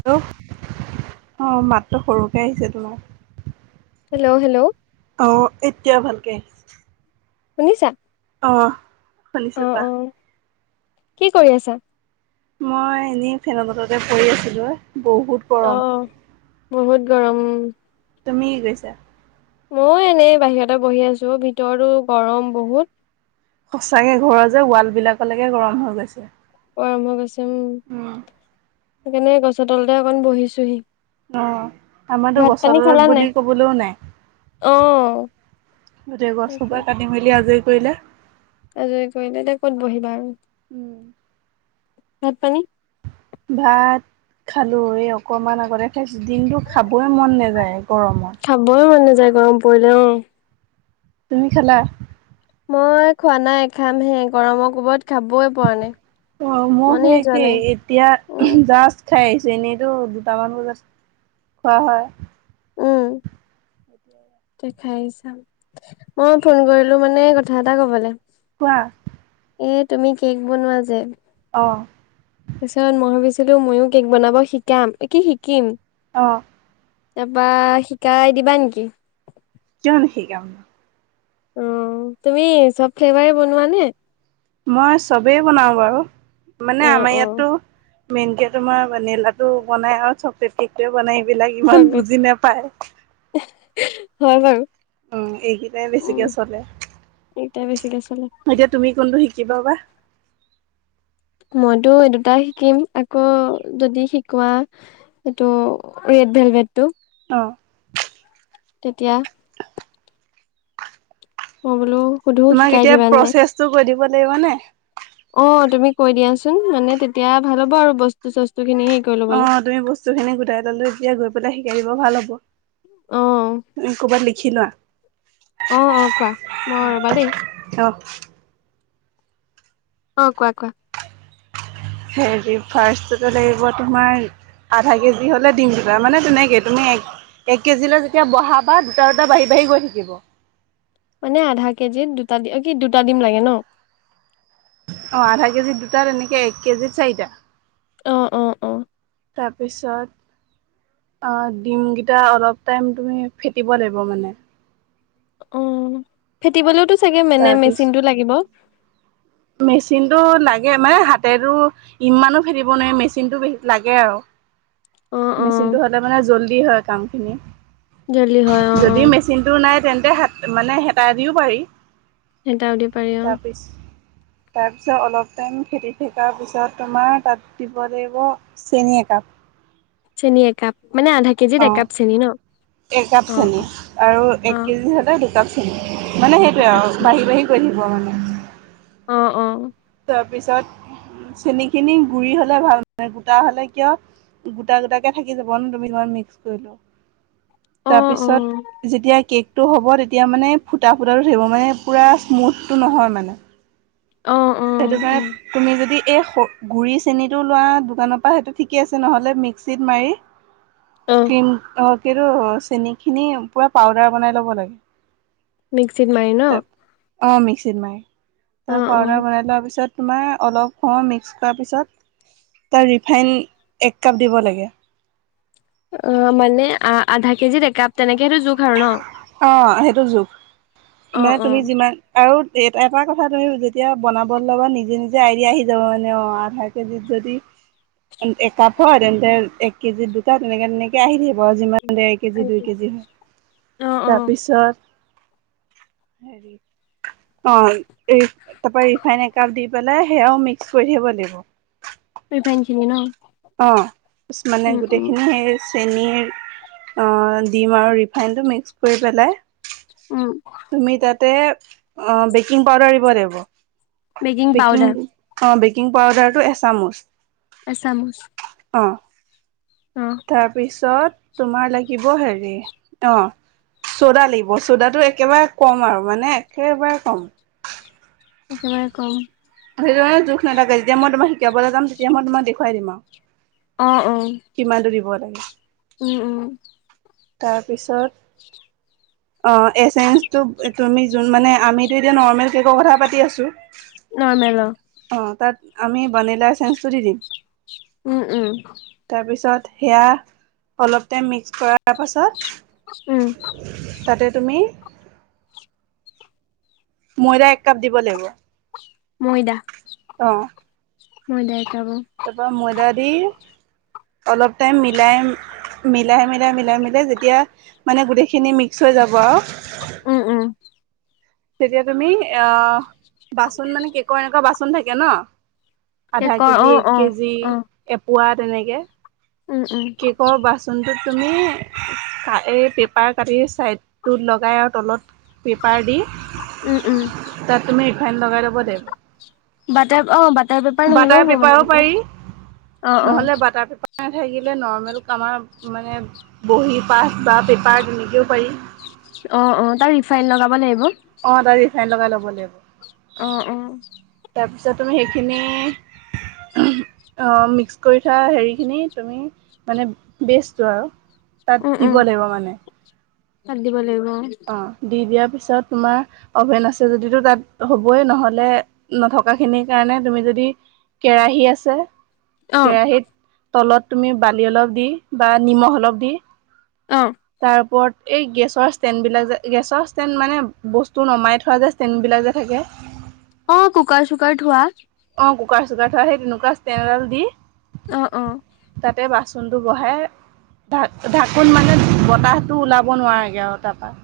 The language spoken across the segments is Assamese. হেল্ল', অহ মাতটো সৰুকে আহিছে তোমাৰ। হেল্ল'- হেল্ল' ঔ এতিয়া ভালকে শুনিছা? অহ, অ', শুনিছো পা অ', কি কৰি আছা? মই এনেই ফেনৰ তলতে পৰি আছিলো বহুত গৰম। অ', বহুত গৰম উম। তুমি কি কৰিছা? মও এনেই বাহিৰতে বহি আছো ভিতৰতো গৰম বহুত। সঁচাকে ঘৰৰ যে ৱাল বিলাকলৈকে গৰম হৈ গৈছে। পৰা আৰম্ভ কৰিছে উম উম সেইকাৰণে গছৰ তলতে অকণ বহিছোহি অহ, আমাৰতো ভাত পানী গছৰ খালা তলত নাই? বুলি কবলৈও নাই অ', গোটেই সেইটোৱে। গছসোপা কাটি -মেলি আজৰি কৰিলে। আজৰি কৰিলে এতিয়া ক'ত বহিবা আৰু ভাত -পানী ভাত খালো এই অকমান আগতে খাইছো দিন টো খাবই মন নাযায় গৰমত খাবই মন নাযায় গৰম পৰিলে অহ তুমি খালা? মই খোৱা নাই খাম হে গৰমৰ কোবত খাবই পৰা নাই অহ, মইও মনেই সই যোৱা একেই নাই। এতিয়া উম, জাষ্ট খাই আহিছে এনেইতো দুটামান বজাত খোৱা হয় উম দেখাই আহিছা মইও ফোন কৰিলো মানে কথা এটা কবলে কোৱা এই তুমি কে'ক বনোৱা যে অহ পিছত মই ভাবিছিলো ময়ো কে'ক বনাব শিকাম কি শিকিম। অহ তাৰপৰা শিকাই দিবা নেকি? কিয় নিশিকাম অহ, তুমি চব ফ্লেভাৰ বনোৱা নে? মই চবেই বনাও বাৰু মানে অ আমাৰ অ ইয়াততো মেইন কে তোমাৰ লাডু টো বনাই আৰু চকলেট কেক টোৱে বনাই বিলাক ইমান চকলেট বুজি নাপায়। হয় বাৰু। উম! সেইকেইটাই উম বেছিকে চলে। এইকেইটা বেছিকে চলে এতিয়া তুমি, কোনটো শিক কিবা বা মইতো এই দুটাই শিকিম। আকৌ যদি শি কোৱা! এইটো ৰেড ভেলভেটটো অ'! তেতিয়া মই বোলো, সুধো তোমাক শিকাই এতিয়া দিবা নাই। প্ৰচেছটো কৈ দিব লাগিব নে অ'! তুমি কৈ দিয়াচোন? মানে, তেতিয়া ভাল হ'ব আৰু বস্তু চস্তু খিনি হেৰি কৰি ল'বলে অহ, তুমি বস্তু খিনি গোটাই ললে তেতিয়া গৈ পেলাই শিকাই দিব ভাল হ'ব। অ', খিলা অ'! অ'! কোৱা? মই ৰবা দেই! অ' অ'! কোৱা, কোৱা? হেৰি, ফাৰ্ষ্টটে লাগিব তোমাৰ আধা কেজি হ'লে ডিম দুটা, মানে তেনেকে। তুমি, এক এক কেজিলৈ যেতিয়া বহাবা দুটা, দুটা, বাঢ়ি, বাঢ়ি, গৈ থাকিব। মানে, আধা কেজিত দুটা দি কি দুটা দিম লাগে ন'। অ'! আধা কেজিত দুটা। তেনেকে, এক কেজিত চাৰিটা। অ'! অ'! অ'! তাৰপিছত অ'! ডিমকেইটা অলপ টাইম, তুমি ফেটিব লাগিব মানে। অ'! ফেটিবলৈওতো চাগে মানে, তাৰপিছ মেচিনটো লাগিব। মেচিনটো লাগে, মানে হাতেতো ইমানো ফেটিব নোৱাৰি, মেচিনটোে লাগে আৰু। অ', অ', মেচিনটো হ'লে মানে, জল্দি হয় কামখিনি। জল্দি হয় অ', যদি অ', মেচিনটো নাই তেন্তে হ' মানে, হেতা দিও পাৰি। হেতাওদি পাৰি অ'! তাৰপিছ তাৰপিছত, অলপ টাইম ফেটি থকাৰ পিছত, তোমাৰ তাত দিব লাগিব, চেনি এক কাপ। চেনি এক কাপ। অ'! এক কাপ অ', চেনি অ', আৰু এক অ', কেজিত সদায় দু দুকাপ চিনি। মানে, সেইটোৱে দুকাপ আৰু চেনি বাঢ়ি বাঢ়ি গৈ থাকিব মানে। অ'! অ'! তাৰপিছত, চেনিখিনি গুৰি হ'লে ভাল মানে। গোটা হ'লে কিয়? গোটা, গোটাকে থাকি যাব ন'! তুমি লৈ মিক্স কৰি অ', লোৱা। অ', তাৰপিছত, যেতিয়া কেক টো হ'ব। তেতিয়া মানে, ফুটা, ফুটাটো থাকিব মানে। পুৰা স্মুথটো নহয় মানে। অ', সেইটো অ', অ', কাৰণে, তুমি যদি এই গুড়ি চেনিটো লোৱা দোকানৰ পৰা, সেইটো ঠিকে আছে, নহ'লে মিক্সিত মাৰি অ', ক্ৰীম, অ'! কিন্তু চেনিখিনি পুৰা পাউদাৰ বনাই ল'ব লাগে। মিক্সিত মাৰি ত ন'? অ মিক্সিত মাৰি। তাৰ অ', অ', পাউদাৰ বনাই লোৱাৰ পিছত তোমাৰ, অলপ সময় মিক্স কৰাৰ পিছত তাৰ ৰিফাইন এক কাপ দিব লাগে। অ'! মানে, আধা কেজিত একাপ তেনেকে। সেইটো জোখ আৰু ন? অ'! সেইটো জোখ। অ', মানে, তুমি অ', যিমান আৰু এটা কথা তুমি, যেতিয়া বনাব ল'বা নিজে, নিজে আইডিয়া আহি যাব মানে। অ'! আধা কেজিত যদি একাপ হয়। তেন্তে, এক কেজি দুটা, তেনেকে, তেনেকে আহি থাকিব। যিমান দেৰ কেজি, দুই কেজি হয়। অ', অ', তাৰপিছত অ'! এই তাৰপৰা ৰিফাইন এক কাপ দি পেলাই, সেয়াও মিক্স কৰি থাকিব লাগিব। ৰিফাইন খিনি ন'? অ' মানে উম, উম, গোটেইখিনি হেৰি চেনীৰ অ' ডিম আৰু ৰিফাইনটো মিক্স কৰি পেলাই উম, তুমি তাতে অ' বেকিং পাউডাৰ দিব লাগিব। বেকিং অ' বেকিং পাউদাৰটো এচামুচ এচামুচ অ'। অ তাৰপিছত তোমাৰ লাগিব হেৰি অ' চ'দা লাগিব। চ'দাটো একেবাৰে কম আৰু মানে একেবাৰে কম। একেবাৰে কম। সেইটোকাৰণে জোখ নাথাকে। যেতিয়া, মই তোমাৰ শিকাবলৈ যাম, তেতিয়া মই তোমাক দেখুৱাই দিম আৰু। অ'! অ'! কিমানটো দিব লাগে উম - উম। তাৰপিছত অ' এছেনছটো তুমি যোন- মানে আমিতো এতিয়া নৰ্মেল কে'কৰ কথা পাতি আছোঁ। নৰ্মেল অ'। অ' তাত আমি বানিলা এছেঞ্চটো দি দিম। উম - উম। তাৰপিছত সেয়া অলপ টাইম মিক্স কৰাৰ পাছত উম। তাতে তুমি ময়দা এক কাপ দিব লাগিব। ময়দা। অ'। ময়দা একাপ অ তাৰপৰা ময়দা দি অলপ টাইম মিলাই মিলাই - মিলাই - মিলাই - মিলাই যেতিয়া মানে গোটেইখিনি মিক্স হৈ যাব আৰু। উম - উম। তেতিয়া তুমি অ' বাচন মানে কেকৰ এনেকুৱা বাচন থাকে ন'। আধা কেকৰ অ কেজি, এক অ কেজি, অ এপোৱা তেনেকে। উম উম কেক'ৰ বাচনটোত তুমি এই পেপাৰ কাটি ছাইডটোত লগাই আৰু তলত পেপাৰ দি উম উম তাত তুমি ৰিফাইণ্ড লগাই ল'ব লাগিব। বাটাৰ অ' বাটাৰ পেপাৰ বাটাৰ নহ'লেও হ'ব মানে পেপাৰো পাৰি তেতিয়া। অ' - অ'। নহ'লে বাটাৰ পেপাৰ নাথাকিলে নৰ্মেল আমাৰ মানে বহী পাঠ বা পেপাৰ তেনেকৈও পাৰি। অ' - অ', তাৰ ৰিফাইন লগাব লাগিব? অ' তাৰ ৰিফাইন লগাই ল'ব লাগিব। অ' - অ'। তাৰপিছত তুমি সেইখিনি উ অ' মিক্স কৰি থোৱা হেৰিখিনি তুমি মানে বেছটো আৰু। উম তাত উম দিব লাগিব মানে। তাত দিব লাগিব অ' দি দিয়া পিছত তোমাৰ অভেন আছে যদি তো তাত হ'বয়ে নহলে, নথকাখিনিৰ কাৰণে তুমি যদি দি কেৰাহী আছে অ অ কেৰাহীত তলত তুমি বালি অলপ দি বা নিমখ অলপ দি তাৰ ওপৰত এই গেছৰ ষ্টেণ্ডবিলাক যে, গেছৰ ষ্টেণ্ড মানে বস্তু নমাই থোৱা যে ষ্টেণ্ডবিলাক যে থাকে অ' কুকাৰ-চুকাৰ থোৱা অ' কুকাৰ-চুকাৰ থোৱা সেই তেনেকুৱা ষ্টেন এডাল দি অ' - অ'। চনটো বহাই ভাট- ঢাকোন মানে বতাহটো ওলাব নোৱাৰাকে আৰু তাৰপৰা।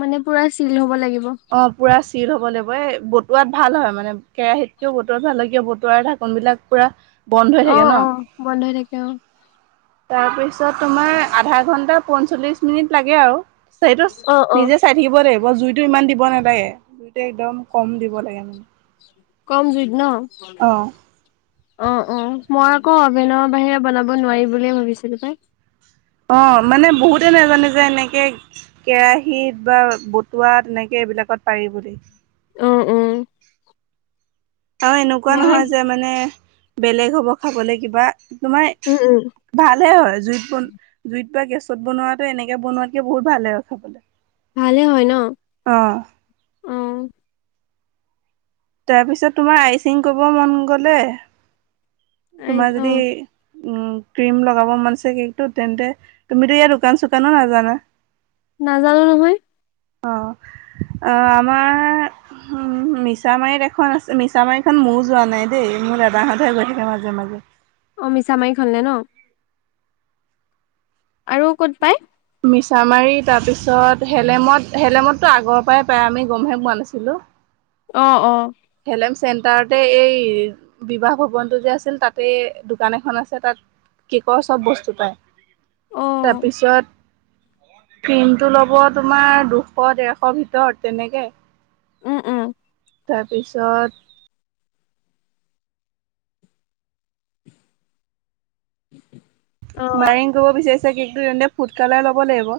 মানে পুৰা ছিল হ'ব লাগি অ' পুৰা ছি টিল হব লাগিব। এই বতুৱাত ভাল হয়, মানে কেৰাহীতকেও বতুৱাত ভাল হয়। কিয় বতুৱাৰ ঢাকনবিলাক পুৰা বন্ধ হৈ থাকে অ' ন - অ', বন্ধ হৈ থাকে অ'। তাৰপিছত তোমাৰ আধা ঘন্টা,। পঞ্চল্লিশ মিনিট লাগে আৰু সেইটোছ অ অ নিজে চাই থাকিব লাগিব। জুইটো ইমান দি দিব নালাগে। জুইটো একদম কম দিব লাগে মানে। কম জুইত ন'? অ অ' - অ' মই আকৌ অভেনৰ বাহিৰে বনাব নোৱাৰি বুলিয়ে ভাবিছিলোঁ পাই। অ' মানে বহুতে নাজানে যে এনেকে কেৰাহীত বা বতুৱাত তেনেকে সেইবিলাকত পাৰি বুলি উম - উম। আৰু এনেকুৱা নহয় যে মানে বেলেগ হ'ব খাবলে কিবা তোমাৰ উম উম ভালেহে হয়। জুইত বন- জুইত কিবা গেছত বনোৱাটো এনেকে বনোৱাতকে বহুত ভাল হয় আৰু খাবলৈ। ভালে হয় ন'? অ', অ'। তাৰপিছত তোমাৰ আইচিং কৰিব মন গ'লে আইচ তোমাৰ অ যদি উম ক্ৰীম লগাব মনছে কেকটো তেন্তে, তুমিতো ইয়াত দোকান- চুকানো নাজানা। নাজানোঁ নহয়। অ'। অ' আমাৰ উম মিছামাৰীত এখন আছে- মিছামাৰীখন ময়ো যোৱা নাই দেই। মোৰ দাদাহঁতহে গৈ থাকে মাজে মাজে। অ' মিছামাৰিখনলে ন'? আৰু ক'ত পায়? মিছামাৰি, তাৰপিছত হেলেমত- হেলেমততো আগৰ পৰাই পায়। আমি গমহে পোৱা নাছিলোঁ। অ' - অ'। হলেম চেণ্টাৰতে এই বিবাহ ভৱনটো যে আছিল, তাতে দোকান এখন আছে। তাত কেকৰ চব বস্তু পায়। অ তাৰপিছত ক্ৰীমটো লব তোমাৰ দুশ-ডেৰশ' ভিতৰত তেনেকে। উম - উম। তাৰপিছত [unintelligible] মাইৰিং কৰিব বিচাৰিছা কেকটো, তেন্তে ফুড কালাৰ ল'ব লাগিব।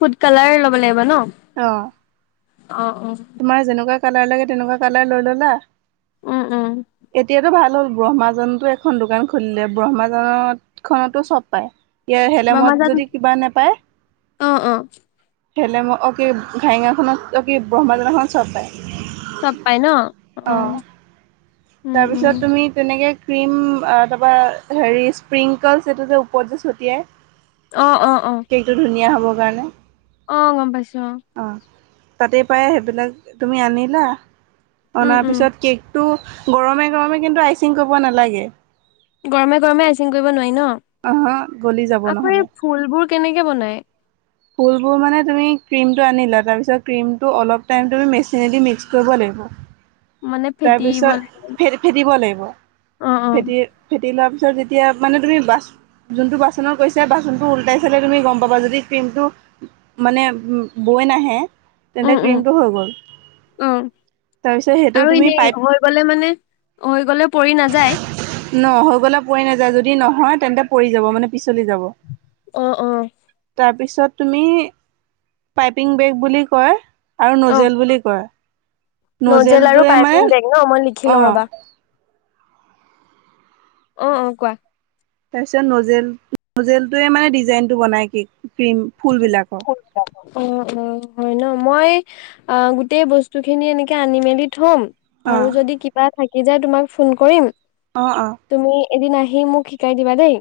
ফুড কালাৰ ল'ব লাগিব অ ন'? অ' - অ'। তোমাৰ যেনেকুৱা কালাৰ লাগে, তেনেকুৱা কালাৰ লৈ ল'লা। উম উম এতিয়াটো ভাল ব্ৰহ্মাজানতো এখন দোকান খুলিলে। ব্ৰহ্মাজানত খনতো চব পায়। তিয়া হেলেমত বমাজান যদি কিবা নাপায় অ অ হেলেম অ' কি, ঘাইঙাখনত অ' কি, ব্ৰহ্মাজনখনত চব পায়। চব পায় ন'? অ'। উম তাৰ উম পিছত তুমি তেনে কে ক্ৰীম অ' তাৰপৰা হেৰি স্প্ৰিংকলছ এইটো যে ওপৰত যে ছটিয়ায় অ' - অ' - অ'। দিব কাৰণে অ' গম পাইছোঁ অ'। তাতেই পায়। সেইবিলাক তুমি আনিলা। উম অনাৰ উম পিছত কেকটো গৰমে - গৰমে কিন্তু আইচিং কৰিব নালাগে। গৰমে - গৰমে আইচিং কৰিব নোৱাৰি ন'? অহ গলি যাব আকৌ এই নহ'লে ফুলবোৰ কেনেকে বনাই? ফুলবোৰ মানে তুমি ক্ৰীম টো আনিলা তাৰপিছত অলপ টাইম তুমি মেচিনেদি মিক্স কৰিব লাগিব। মানে দিব তাৰ ফেটিব লাগে পিছত ফে ফেটিব লাগিব অ অ ফেটি -ফেটি লোৱা পিছত যেতিয়া মানে তুমি বাছ যোনটো বাচনৰ কৈছা বাচনটো উলটাই চালে তুমি গম পাবা যদি ক্ৰীমটো মানে বৈ নাহে উম তেন্তে ক্ৰীমটো হৈ গ'ল উম তাৰপিছত সেইটো আৰু তুমি এনেই পাইপ হৈ গলে মানে হৈ গলে পৰি নাযায়? ন হৈ গলে পৰি নাযায় যদি নহয় তেন্তে পৰি যাব মানে পিছলি যাব। অ' - অ'। তাৰপিছত তুমি পাইপিং বেগ বুলি কয় আৰু অ নজেল বুলি কয় নজেল আৰু নজেলটোৱে মানে পাইপিং বেগ ন' মই লিখি অ লওঁ ৰবা অ', - অ', কোৱা তাৰপিছত নজেল- নজেলটোৱে মানে ডিজাইনটো বনাই কি ক্ৰীম ফুলবিলাক অহ - অহ হয় ন' মই আ' গোটেই বস্তু খিনি এনেকে আনি মেলি থ'ম অ আৰু যদি কিবা থাকি যায় তোমাক ফোন কৰিম অহ - অহ। তুমি এদিন আহি মোক শিকাই দিবা দেই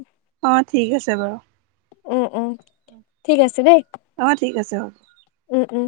অহ, ঠিক আছে বাৰু উম- উম ঠিক আছে দেই অহ, ঠিক আছে হ'ব উম- উম